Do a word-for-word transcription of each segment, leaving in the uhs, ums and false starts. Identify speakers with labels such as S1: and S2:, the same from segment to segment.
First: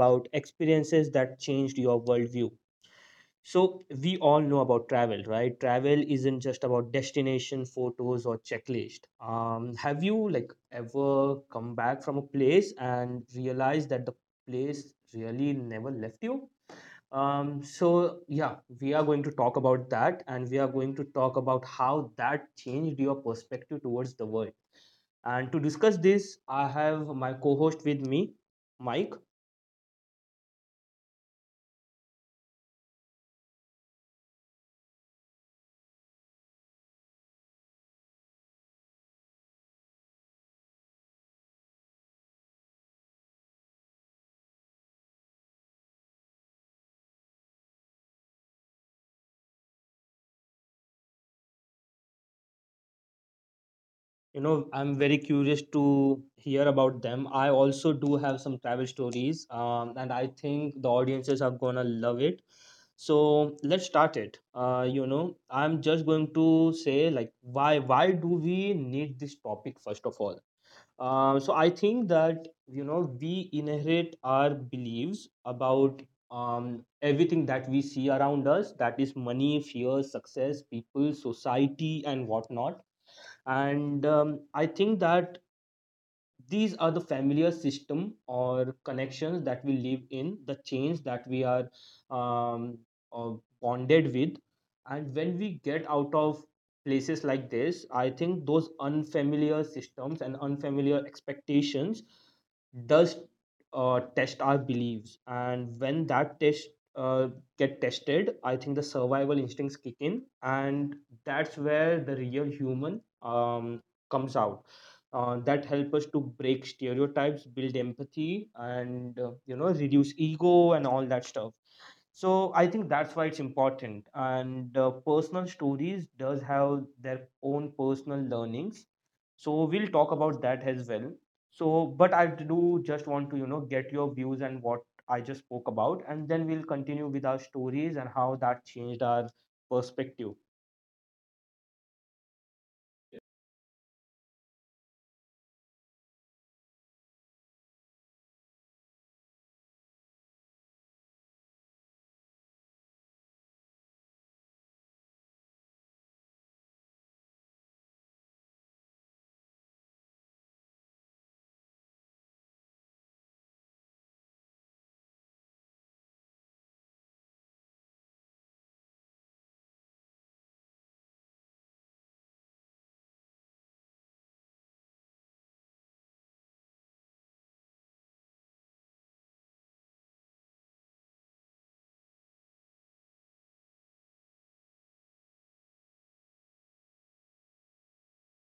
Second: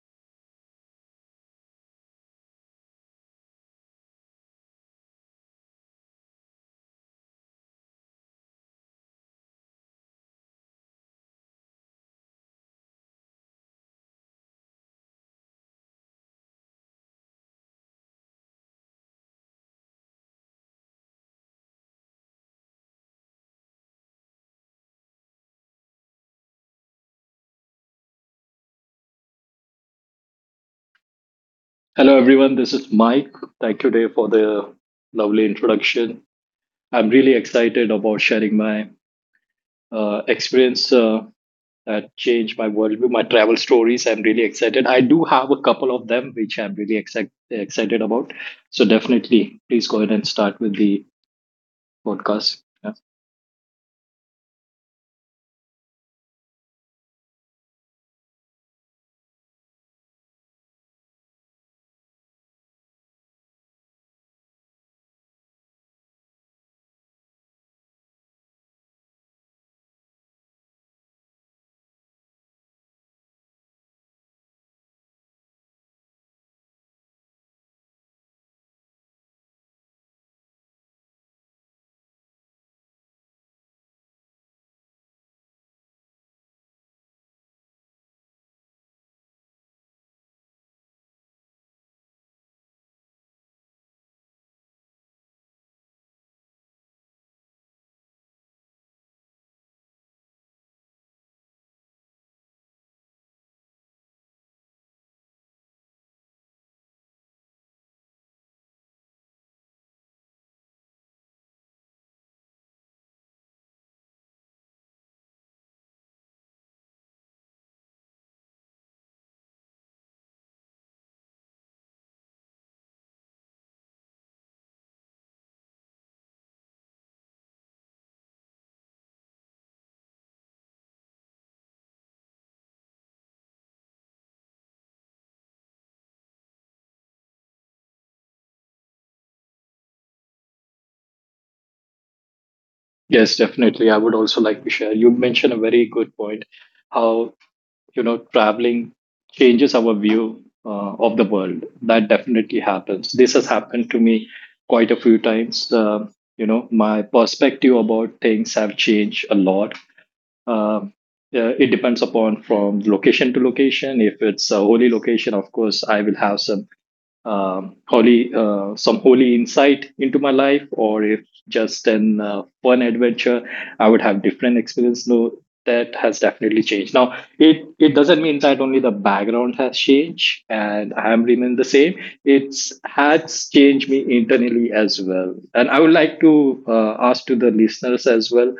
S1: about experiences that changed your worldview. So, we all know about travel, right? Travel isn't just about destination photos or checklist. Um, have you like ever come back from a place and realized that the place really never left you? Um, so yeah, we are going to talk about that and we are going to talk about how that changed your perspective towards the world, and to discuss this, I have my co host with me, Mike.
S2: Hello, everyone. This is Mike. Thank you, Dave, for the lovely introduction. I'm really excited about sharing my uh, experience uh, that changed my worldview, my travel stories. I'm really excited. I do have a couple of them which I'm really exci- excited about. So, definitely, please go ahead and start with the podcast. Yeah.
S1: You know, I'm very curious to hear about them. I also do have some travel stories, um, and I think the audiences are gonna love it. So let's start it. Uh, you know, I'm just going to say like why why do we need this topic first of all? Uh, so I think that you know we inherit our beliefs about um, everything that we see around us. That is money, fear, success, people, society, and whatnot. And um, I think that these are the familiar system or connections that we live in, the chains that we are um, uh, bonded with. And when we get out of places like this, I think those unfamiliar systems and unfamiliar expectations does uh, test our beliefs, and when that test uh, get tested, I think the survival instincts kick in, and that's where the real human um, comes out, uh, that help us to break stereotypes, build empathy, and uh, you know reduce ego and all that stuff. So I think that's why it's important, and uh, personal stories does have their own personal learnings, so we'll talk about that as well. So but I do just want to you know get your views and what I just spoke about, and then we'll continue with our stories and how that changed our perspective.
S2: Yes, definitely. I would also like to share. You mentioned a very good point how you know traveling changes our view uh, of the world. That definitely happens. This has happened to me quite a few times. Uh, you know, my perspective about things have changed a lot. Um uh, it depends upon from location to location. If it's a holy location, of course I will have some um, holy uh, some holy insight into my life, or if just an uh, fun adventure, I would have different experience, no? That has definitely changed. Now it it doesn't mean that only the background has changed and I am remain the same. It's has changed me internally as well, and I would like to uh, ask to the listeners as well,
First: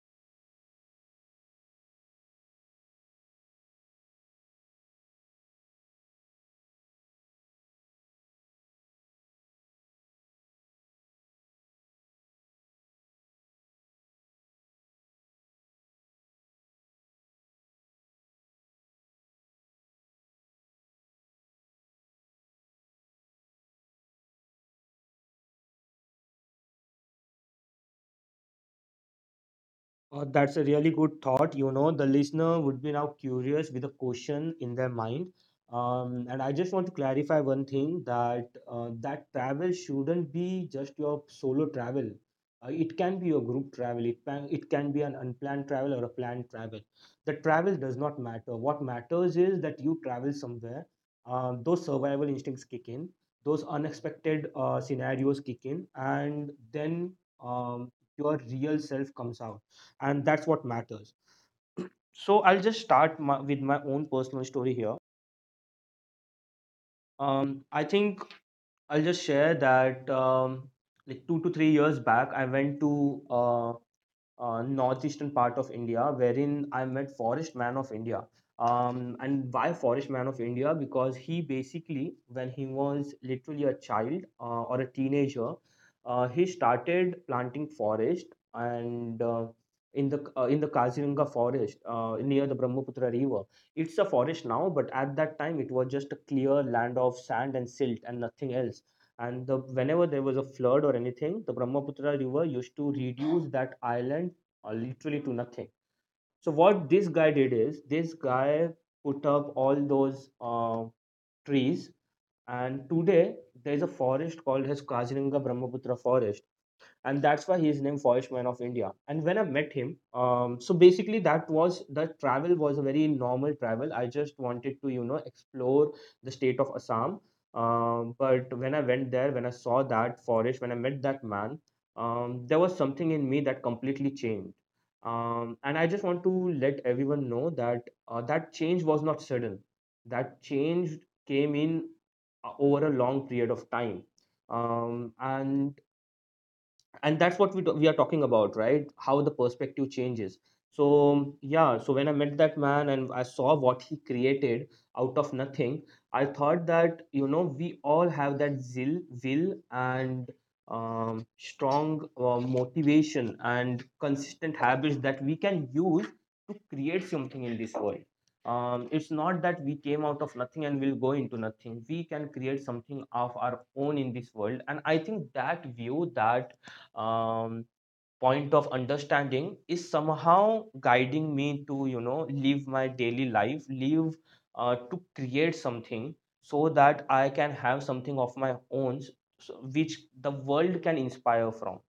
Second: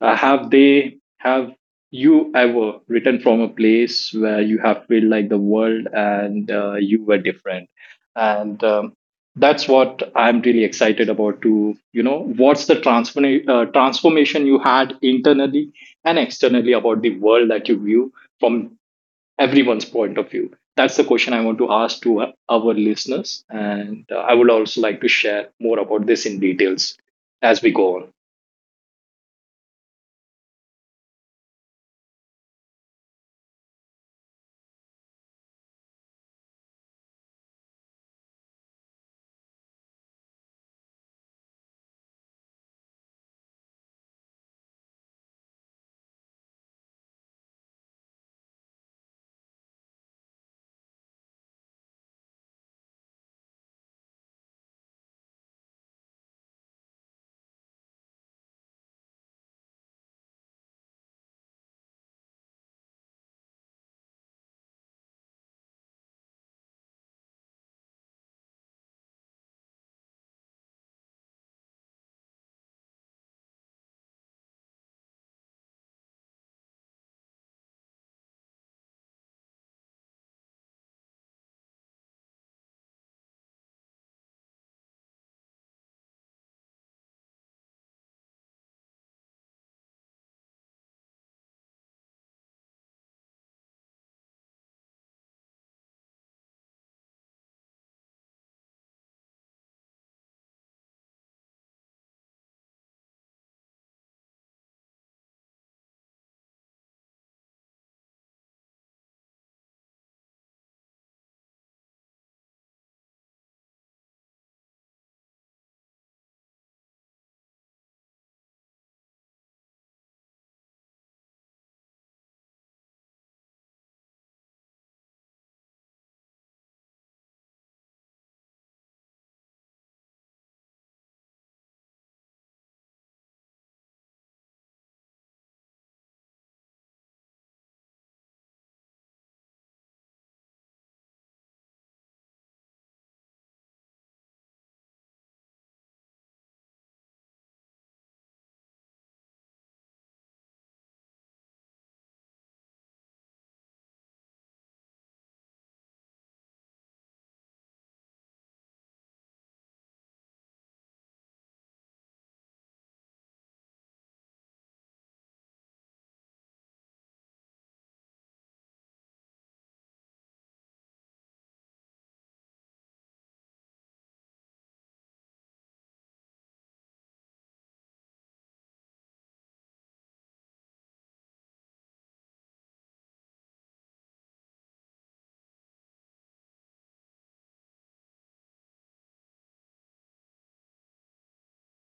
S2: uh, have they have you ever written from a place where you have felt like the world and uh, you were different? And um, that's what I'm really excited about. To you know what's the transform- uh, transformation you had internally and externally about the world that you view from everyone's point of view. That's the question I want to ask to uh, our listeners, and uh, I would also like to share more about this in details as we go on.
S1: Uh, that's a really good thought. You know, the listener would be now curious with a question in their mind. Um, and I just want to clarify one thing that uh, that travel shouldn't be just your solo travel. Uh, it can be your group travel. It can it can be an unplanned travel or a planned travel. The travel does not matter. What matters is that you travel somewhere. Um, those survival instincts kick in. Those unexpected uh, scenarios kick in, and then um, your real self comes out, and that's what matters. So I'll just start my, with my own personal story here. um, I think I'll just share that um, like two to three years back I went to uh, uh, northeastern part of India, wherein I met Forest Man of India. Um, and why Forest Man of India? Because he basically, when he was literally a child uh, or a teenager, uh, he started planting forest, and uh, in the uh, in the Kaziranga forest uh, near the Brahmaputra river. It's a forest now, but at that time it was just a clear land of sand and silt and nothing else, and the whenever there was a flood or anything, the Brahmaputra river used to reduce that island uh, literally to nothing. So what this guy did is, this guy put up all those uh, trees, and today there's a forest called as Kaziranga Brahmaputra forest, and that's why he is named Forest Man of India. And when I met him, um, so basically that was the travel was a very normal travel. I just wanted to you know explore the state of Assam. Um, but when I went there, when I saw that forest, when I met that man, um, there was something in me that completely changed. Um, and I just want to let everyone know that uh, that change was not sudden. That change came in uh, over a long period of time, um, and and that's what we do, we are talking about, right? How the perspective changes. So yeah, so when I met that man and I saw what he created out of nothing, I thought that you know we all have that zeal, will, and um, strong uh, motivation and consistent habits that we can use to create something in this world. Um, it's not that we came out of nothing and will go into nothing. We can create something of our own in this world, and I think that view, that um, point of understanding, is somehow guiding me to you know live my daily life, live uh, to create something, so that I can have something of my own, so- which the world can inspire from.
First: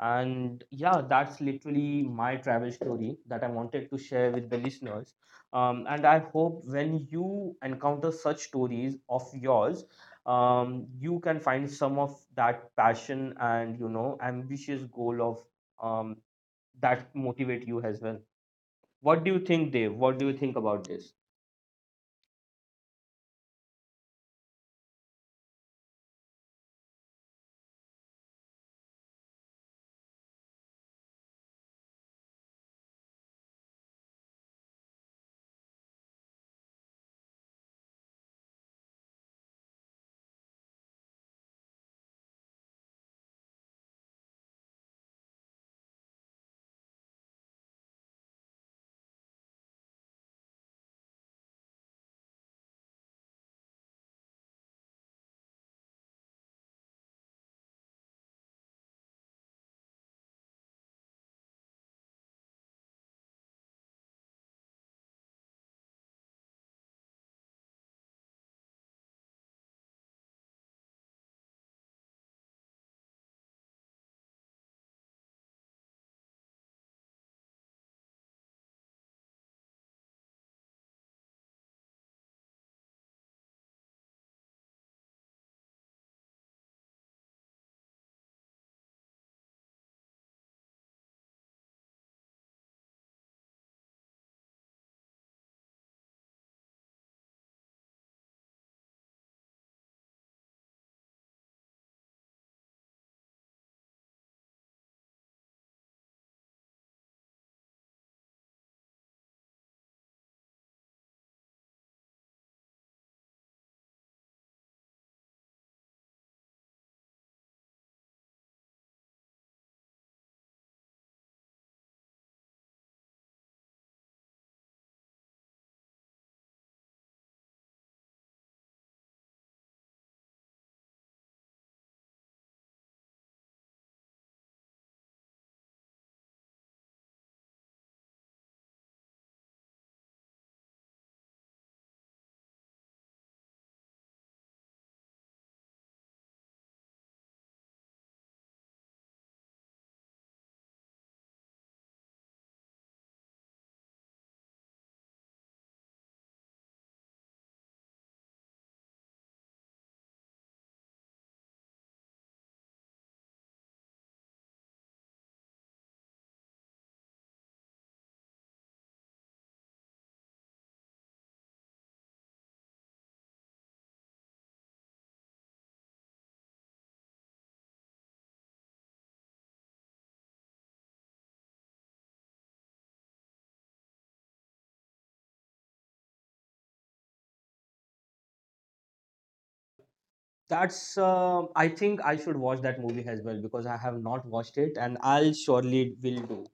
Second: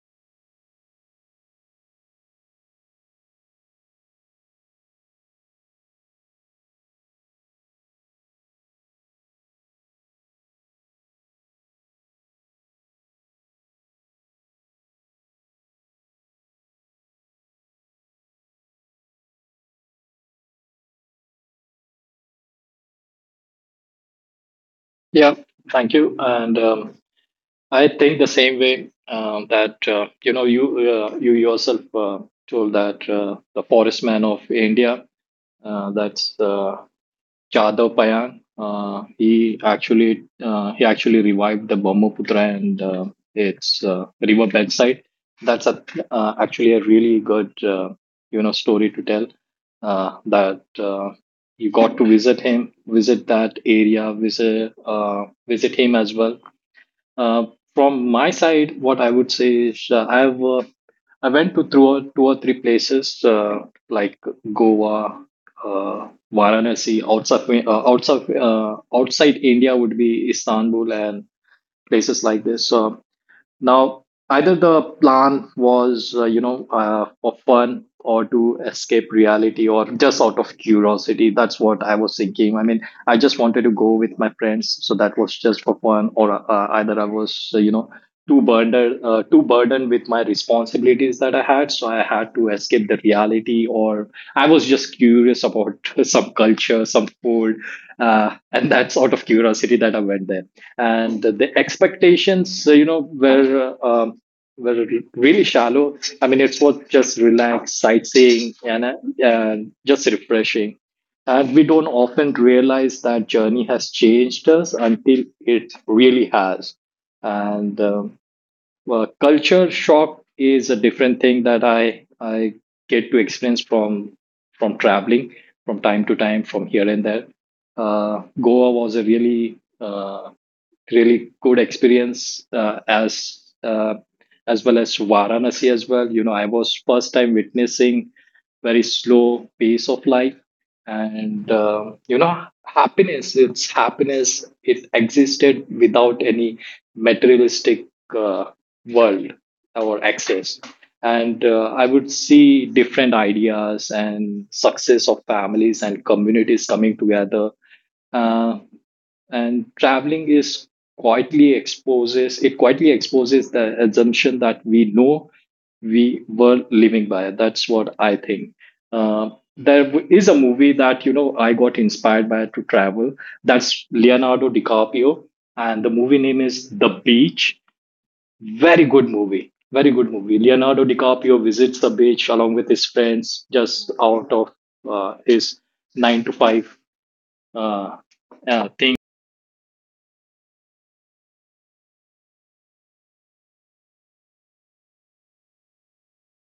S1: And yeah, that's literally my travel story that I wanted to share with the listeners. Um, and I hope when you encounter such stories of yours, um, you can find some of that passion and you know ambitious goal of um, that motivate you as well. What do you think, Dave? What do you think about this?
S2: Yeah, thank you. And um, I think the same way. Um, that uh, you know you uh, you yourself uh, told that uh, the Forest Man of India, Uh, that's uh, Jadhav Payan. Uh, he actually uh, he actually revived the Brahmaputra and uh, its uh, river bedside. That's a, uh, actually a really good uh, you know story to tell. Uh, that uh, you got to visit him, visit that area, visit uh, visit him as well. uh, from my side, what I would say is uh, I've uh, I went to through two or three places, uh, like Goa, uh, Varanasi. Outside uh, outside uh, outside India would be Istanbul and places like this. So now, either the plan was, uh, you know, uh, for fun, or to escape reality, or just out of curiosity. That's what I was thinking. I mean, I just wanted to go with my friends, so that was just for fun. Or uh, either I was, uh, you know, too burdened, uh, too burdened with my responsibilities that I had, so I had to escape the reality. Or I was just curious about some culture, some food, uh, and that sort of curiosity that I went there. And the expectations, uh, you know, were uh, um, were really shallow. I mean, it was just relaxed sightseeing and uh, and just refreshing. And we don't often realize that journey has changed us until it really has. And um, well, culture shock is a different thing that I I get to experience from from traveling from time to time, from here and there. Uh, Goa was a really uh, really good experience, uh, as uh, as well as Varanasi as well. You know, I was first time witnessing very slow pace of life. And uh, you know, happiness it's happiness, it existed without any materialistic uh, world or access. And uh, I would see different ideas and success of families and communities coming together. uh, and traveling is quietly exposes it quietly exposes the assumption that we know we were living by. That's what I think. uh, there w- is a movie that you know I got inspired by to travel. That's Leonardo DiCaprio, and the movie name is The Beach. Very good movie. Very good movie. Leonardo DiCaprio visits the beach along with his friends just out of uh, his nine to five uh, uh, thing.
S1: That's. Uh, I think I should watch that movie as well because I have not watched it, and I'll surely will do.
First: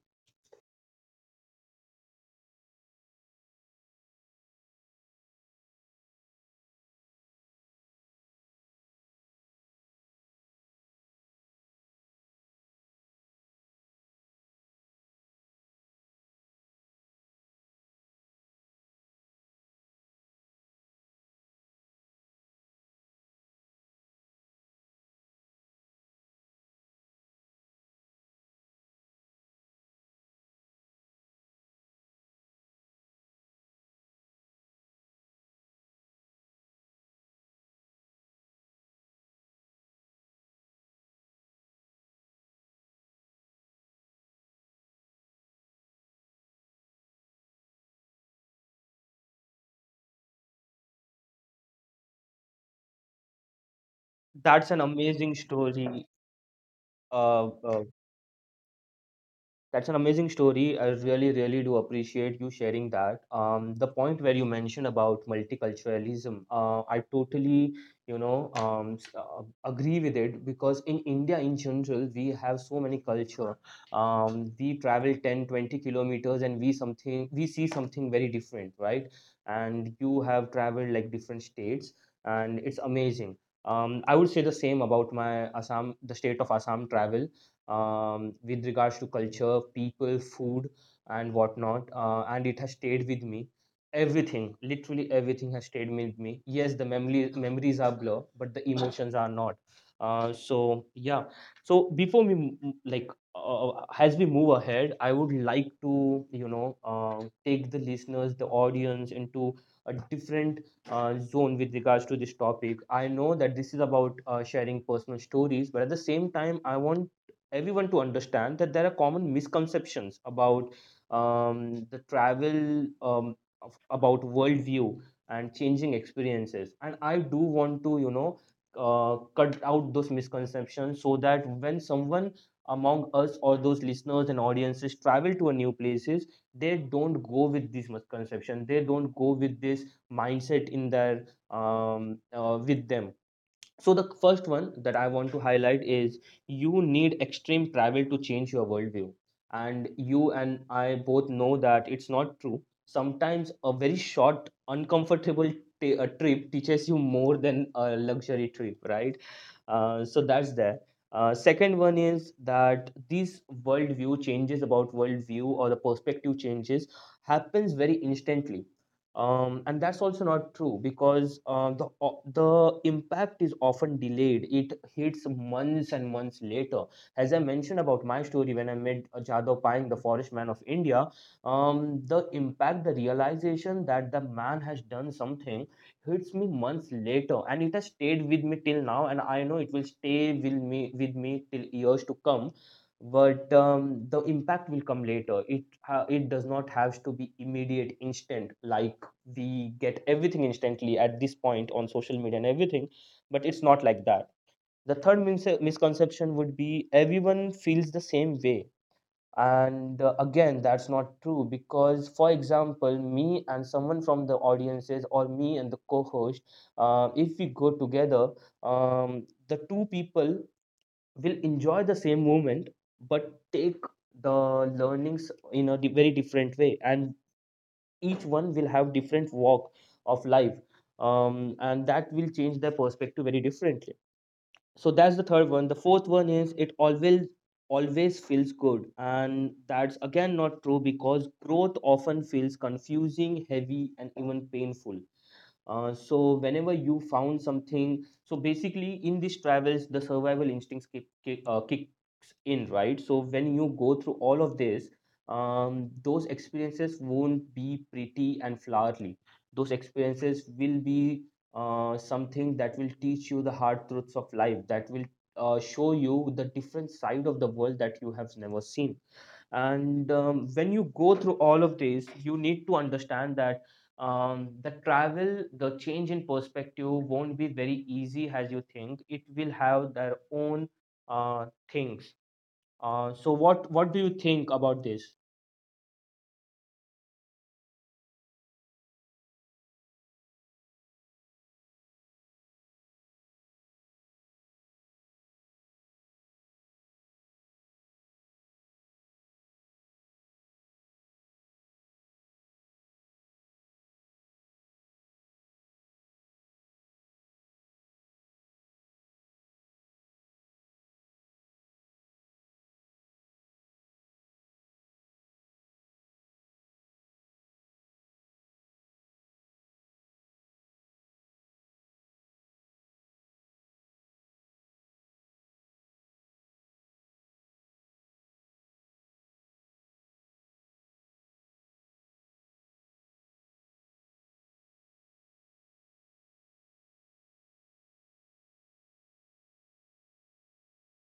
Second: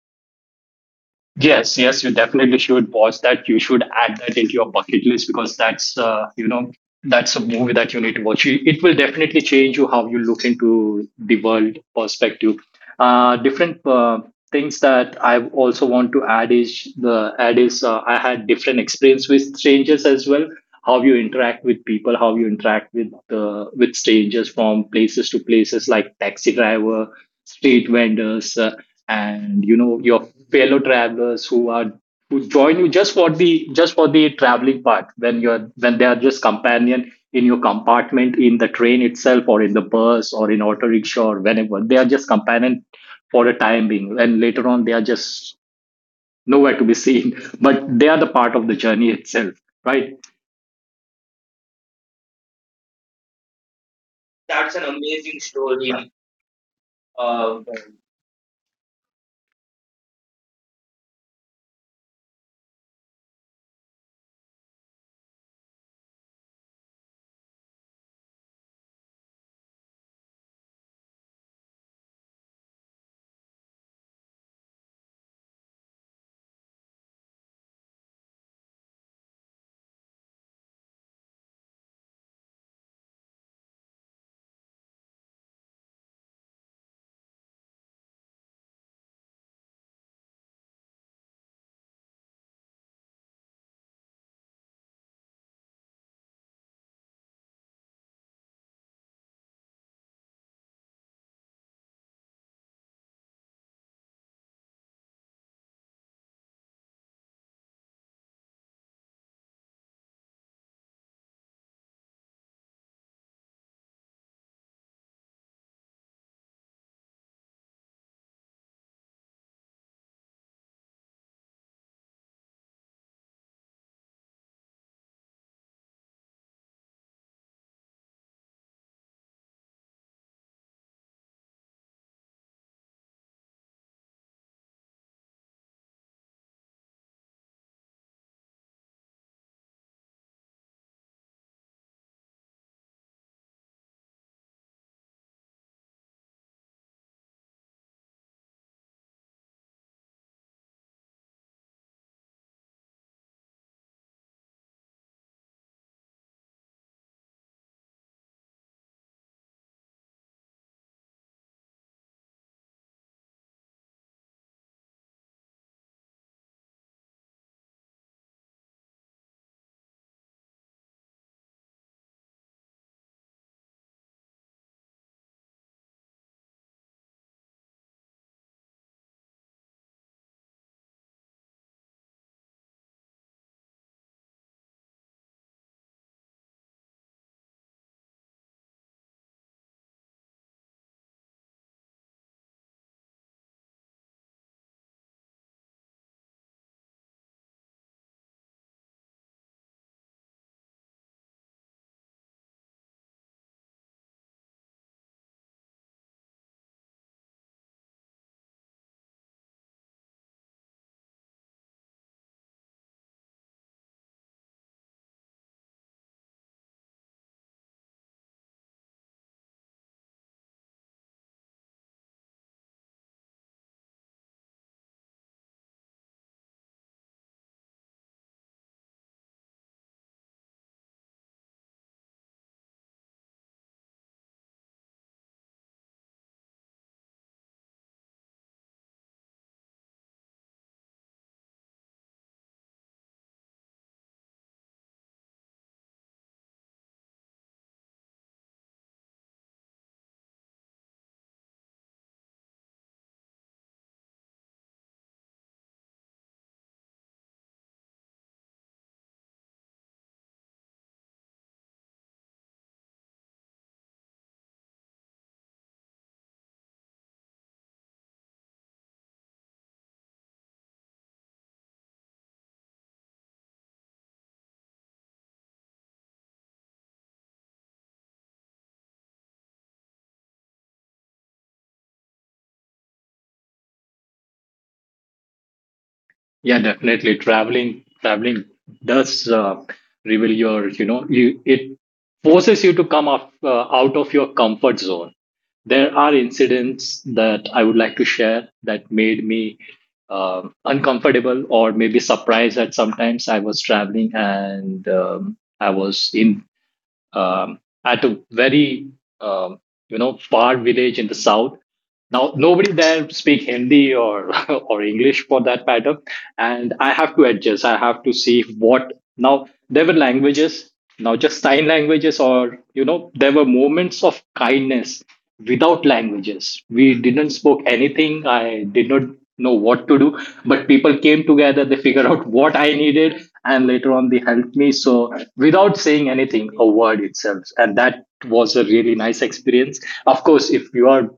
S2: Yes, yes, you definitely should watch that. You should add that into your bucket list, because that's, uh, you know, that's a movie that you need to watch. It it will definitely change you how you look into the world perspective. Uh, different uh, things that I also want to add is the add is uh, I had different experience with strangers as well. How you interact with people, how you interact with uh, with strangers from places to places, like taxi driver, street vendors, uh, and you know your fellow travelers who are who join you just for the just for the traveling part, when you're when they are just companion in your compartment in the train itself, or in the bus, or in auto rickshaw, or whenever they are just companion for the time being, and later on they are just nowhere to be seen but they are the part of the journey itself, right?
S1: That's
S2: That's
S1: an
S2: an
S1: amazing
S2: amazing story.
S1: story. Uh,
S2: Uh,
S1: uh, That's an amazing story. I really, really do appreciate you sharing that. Um, the point where you mentioned about multiculturalism, uh, I totally, you know, um, s- uh, agree with it because in India in general, we have so many culture. Um, we travel ten, twenty kilometers and we something we see something very different, right? And you have traveled like different states, and it's amazing. Um, I would say the same about my Assam, the state of Assam travel, um, with regards to culture, people, food, and whatnot. Uh, and it has stayed with me. Everything, literally everything, has stayed with me. Yes, the memory memories are blur, but the emotions are not. Uh, so yeah. So before we m- m- like uh, as we move ahead, I would like to you know uh, take the listeners, the audience into a different uh, zone with regards to this topic. I know that this is about uh, sharing personal stories, but at the same time, I want everyone to understand that there are common misconceptions about um, the travel, um, of, about worldview and changing experiences, and I do want to you know uh, cut out those misconceptions so that when someone among us or those listeners and audiences travel to a new places, they don't go with this misconception, they don't go with this mindset in their, um, uh, with them. So the first one that I want to highlight is, you need extreme travel to change your worldview. And you and I both know that it's not true. Sometimes a very short, uncomfortable t- a trip teaches you more than a luxury trip, right? Uh, so that's there. Uh, second one is that these worldview changes about worldview or the perspective changes happens very instantly, um, and that's also not true because uh, the o- the impact is often delayed. It hits months and months later. As I mentioned about my story, when I met uh, Jadhav Payang, the forest man of India, um, the impact, the realization that the man has done something hits me months later, and it has stayed with me till now. And I know it will stay with me with me till years to come. But um, the impact will come later. It ha it does not have to be immediate, instant, like we get everything instantly at this point on social media and everything, but it's not like that. The third mis- misconception would be, everyone feels the same way, and uh, again, that's not true because for example me and someone from the audiences or me and the co-host, uh, if we go together, um, the two people will enjoy the same moment but take the learnings in a di- very different way, and each one will have different walk of life, um, and that will change their perspective very differently. So that's the third one. The fourth one is, it always always feels good, and that's again not true because growth often feels confusing, heavy, and even painful. Uh, so whenever you found something, so basically in these travels, the survival instincts kick, kick, uh, kicks in, right? So when you go through all of this, um, those experiences won't be pretty and flowery. Those experiences will be uh, something that will teach you the hard truths of life, that will uh, show you the different side of the world that you have never seen, and um, when you go through all of these, you need to understand that um, the travel the change in perspective won't be very easy as you think, it will have their own uh, things. Uh, so what what do you think about this?
S2: yeah, definitely. Traveling traveling does uh, reveal your you know you. It forces you to come off, uh, out of your comfort zone. There are incidents that I would like to share that made me um uncomfortable or maybe surprised at. Sometimes I was traveling and um, I was in um, at a very um, you know far village in the south. Now, nobody there speak Hindi or or English for that matter, and I have to adjust. I have to see what. Now there were languages, now just sign languages, or you know, there were moments of kindness without languages. We didn't spoke anything. I did not know what to do, but people came together. They figured out what I needed, and later on they helped me. So without saying anything, a word itself, and that was a really nice experience. Of course, if you are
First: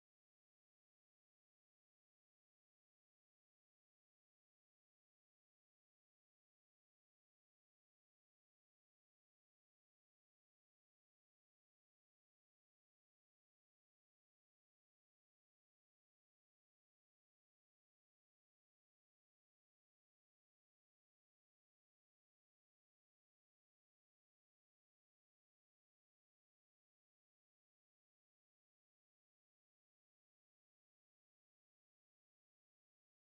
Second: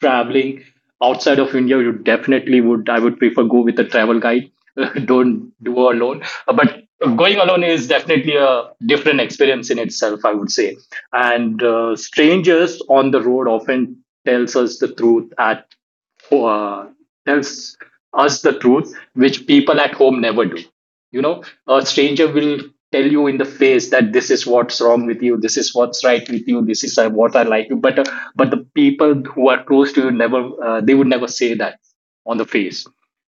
S2: traveling outside of India, you definitely would. I would prefer go with a travel guide. Don't do alone. But going alone is definitely a different experience in itself, I would say. And uh, strangers on the road often tells us the truth at uh, tells us the truth, which people at home never do, you know. A stranger will tell you in the face that this is what's wrong with you, this is what's right with you, this is uh, what I like you. But uh, but the people who are close to you never uh, they would never say that on the face.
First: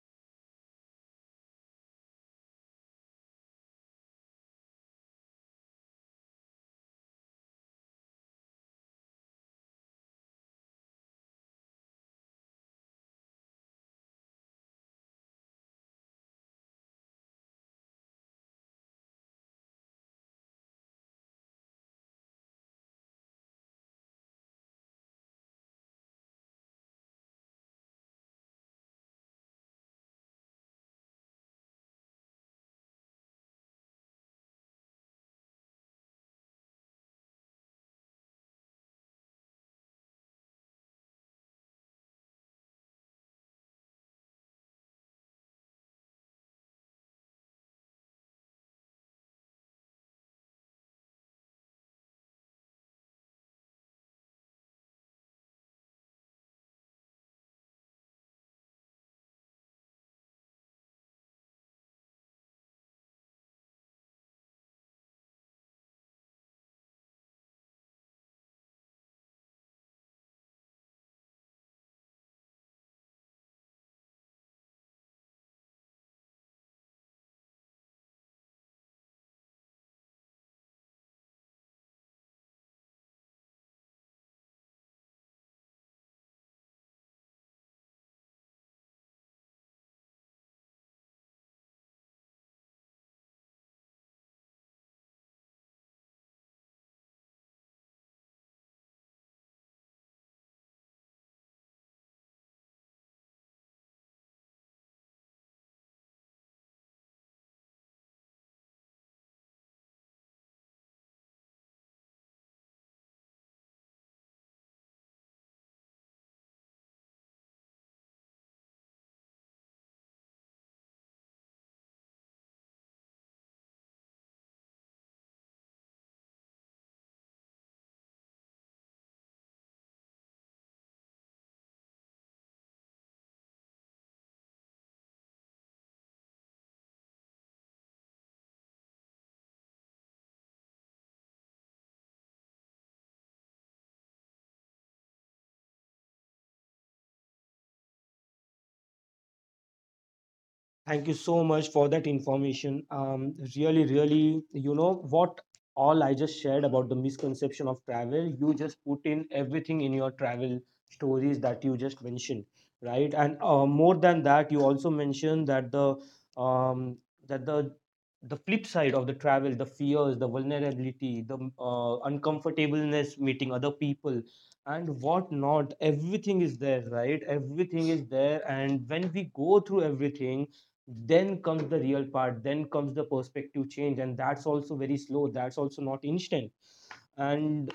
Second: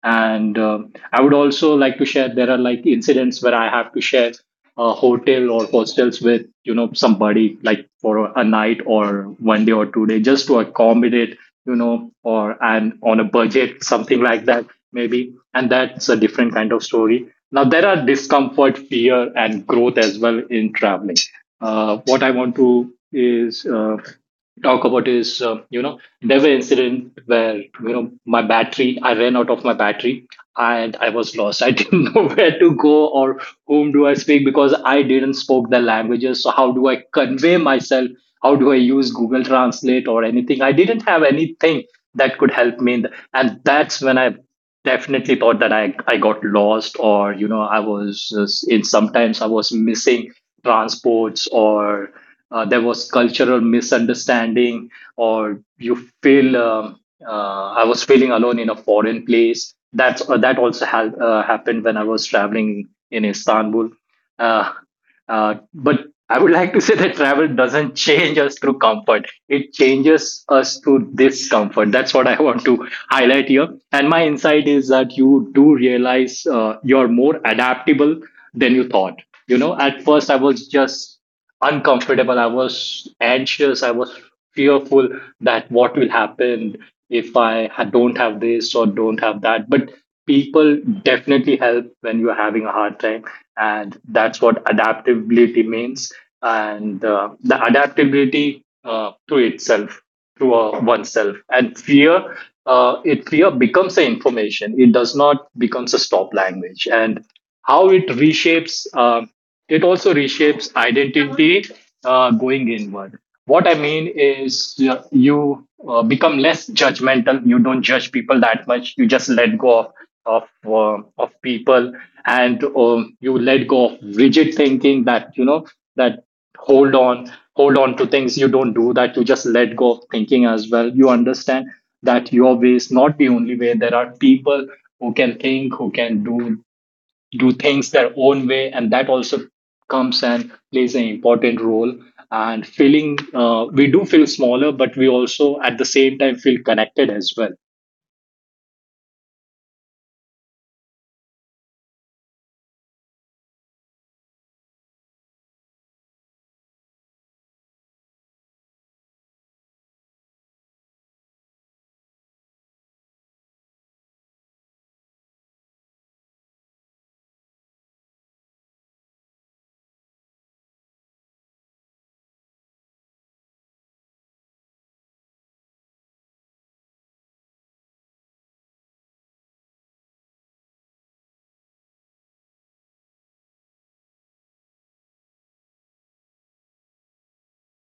S2: And um I would also like to share, there are like incidents where I have to share a hotel or hostels with you know somebody, like for a night, or one day or two day, just to accommodate you know, or and on a budget, something like that maybe. And that's a different kind of story. Now there are discomfort, fear, and growth as well in traveling. Uh, what I want to is uh, Talk about is uh, you know, there were incident where you know my battery I ran out of my battery, and I was lost. I didn't know where to go, or whom do I speak, because I didn't spoke the languages. So how do I convey myself? How do I use Google Translate or anything? I didn't have anything that could help me in the, and that's when I definitely thought that I, I got lost. Or you know, i was just- in sometimes I was missing transports, or uh, there was cultural misunderstanding, or you feel um, uh, I was feeling alone in a foreign place. That's uh, that also ha- uh, happened when I was traveling in Istanbul. uh, uh, but I would like to say that travel doesn't change us through comfort. It changes us through discomfort. That's what I want to highlight here. And my insight is that you do realize uh, you're more adaptable than you thought. You know, at first I was just uncomfortable. I was anxious. I was fearful that what will happen if I ha- don't have this or don't have that. But people definitely help when you're having a hard time. And that's what adaptability means. And uh, the adaptability uh, to itself, to uh, oneself. And fear, uh, it fear becomes the information. It does not becomes a stop language. And how it reshapes. Uh, it also reshapes identity, uh, going inward. What I mean is uh, you uh, become less judgmental. You don't judge people that much. You just let go of of, uh, of people, and um, you let go of rigid thinking that you know that hold on hold on to things. You don't do that. You just let go of thinking as well. You understand that your way is not the only way. There are people who can think, who can do do things their own way. And that also comes and plays an important role. And feeling uh, we do feel smaller, but we also at the same time feel connected as well.
S1: Thank you so much for that information. Um, really, really, you know what all I just shared about the misconception of travel. You just put in everything in your travel stories that you just mentioned, right? And uh, more than that, you also mentioned that the um, that the the flip side of the travel, the fears, the vulnerability, the uh, uncomfortableness meeting other people, and what not. Everything is there, right? Everything is there, and when we go through everything, then comes the real part, then comes the perspective change, and that's also very slow, that's also not instant. And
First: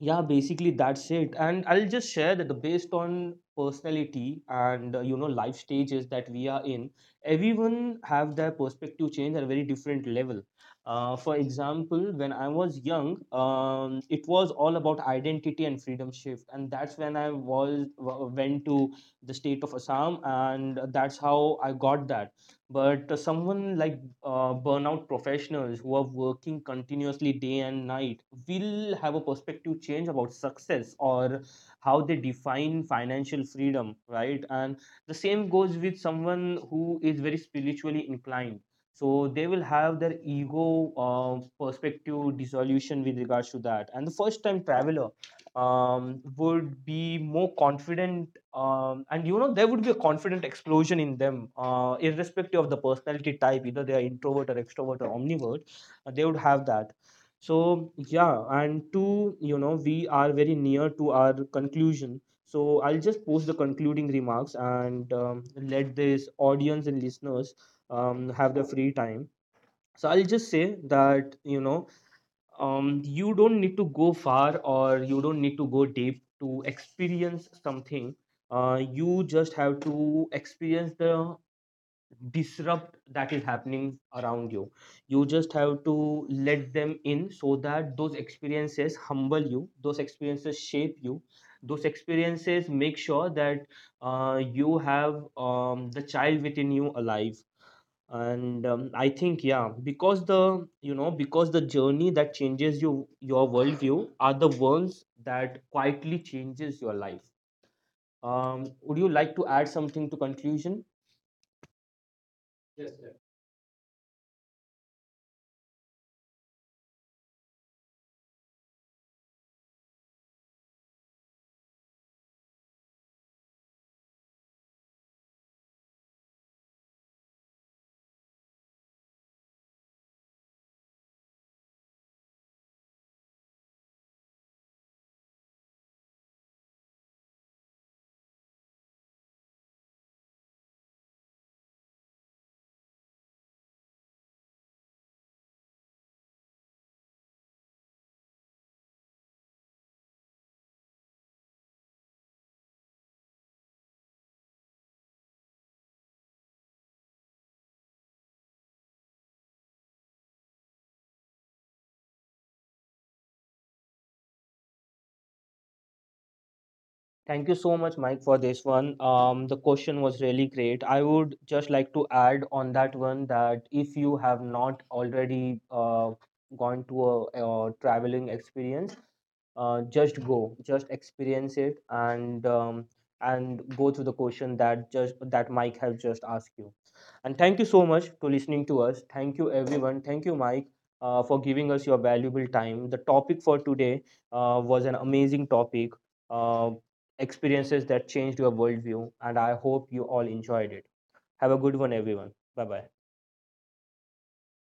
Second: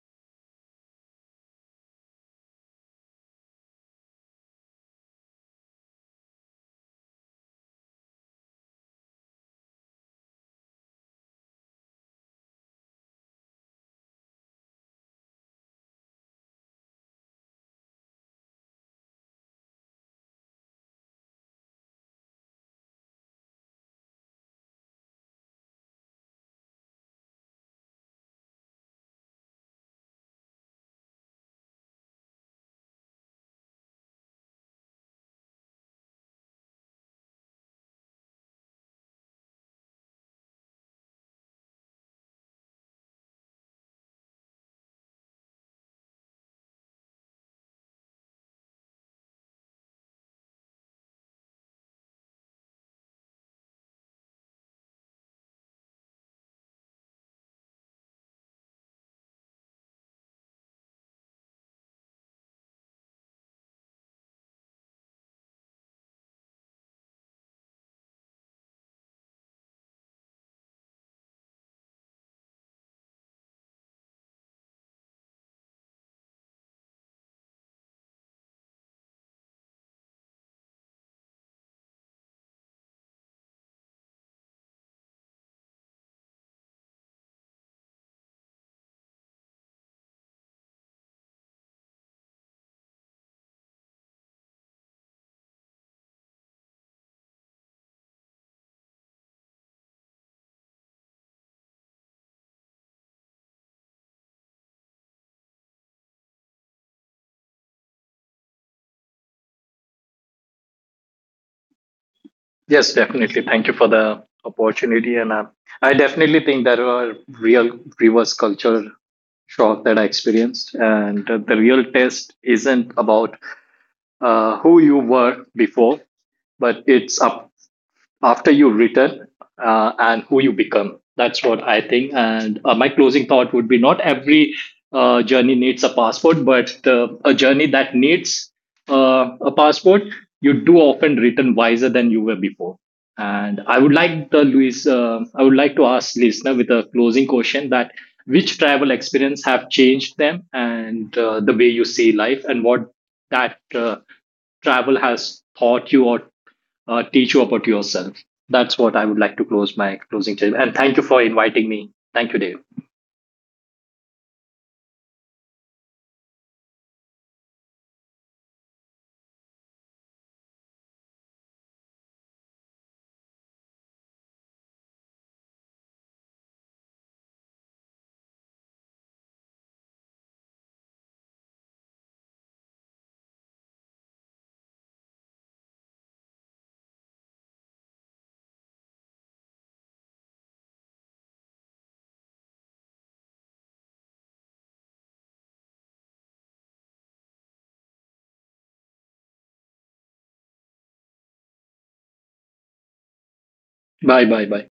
S1: yeah, basically that's it. And I'll just share that the based on personality and uh, you know life stages that we are in, everyone have their perspective change at a very different level. Uh, for example, when I was young, um, it was all about identity and freedom shift, and that's when I was w- went to the state of Assam, and that's how I got that. But uh, someone like uh, burnout professionals who are working continuously day and night will have a perspective change about success, or how they define financial freedom, right? And the same goes with someone who is very spiritually inclined. So they will have their ego uh, perspective dissolution with regards to that. And the first time traveler, um, would be more confident, um, and you know there would be a confident explosion in them uh, irrespective of the personality type, either they are introvert or extrovert or omnivert, uh, they would have that. So yeah, and two, you know we are very near to our conclusion. So I'll just post the concluding remarks, and um, let this audience and listeners um, have the free time. So I'll just say that you know um, you don't need to go far or you don't need to go deep to experience something. Uh, you just have to experience the disrupt that is happening around you. You just have to let them in so that those experiences humble you, those experiences shape you, those experiences make sure that uh, you have um, the child within you alive. And um, I think yeah, because the you know because the journey that changes you, your worldview, are the ones that quietly changes your life. Um, would you like to add something to conclusion?
S2: Yes,
S1: Yes sir.
S2: definitely, thank you for the opportunity. And uh, I definitely think there were real reverse culture shock that I experienced. And uh, the real test isn't about uh, who you were before, but it's up after you return, uh, and who you become. That's what I think. And uh, my closing thought would be, not every uh, journey needs a passport, but the, a journey that needs uh, a passport, you do often return wiser than you were before. And I would like the Luis, uh, I would like to ask listener with a closing question, that which travel experience have changed them, and uh, the way you see life, and what that uh, travel has taught you or uh, teach you about yourself. That's what I would like to close my closing statement. And thank you for inviting me. Thank you, Dave.
S1: Thank you so much Mike for this one. Um, the question was really great. I would just like to add on that one, that if you have not already uh, gone to a, a traveling experience, uh, just go, just experience it, and um, and go through the question that just that Mike have just asked you. And thank you so much to listening to us. Thank you everyone. Thank you Mike, uh, for giving us your valuable time. The topic for today, uh, was an amazing topic, uh, experiences that changed your worldview, and I hope you all enjoyed it. Have a good one everyone. Bye bye.
S2: Bye, bye, bye.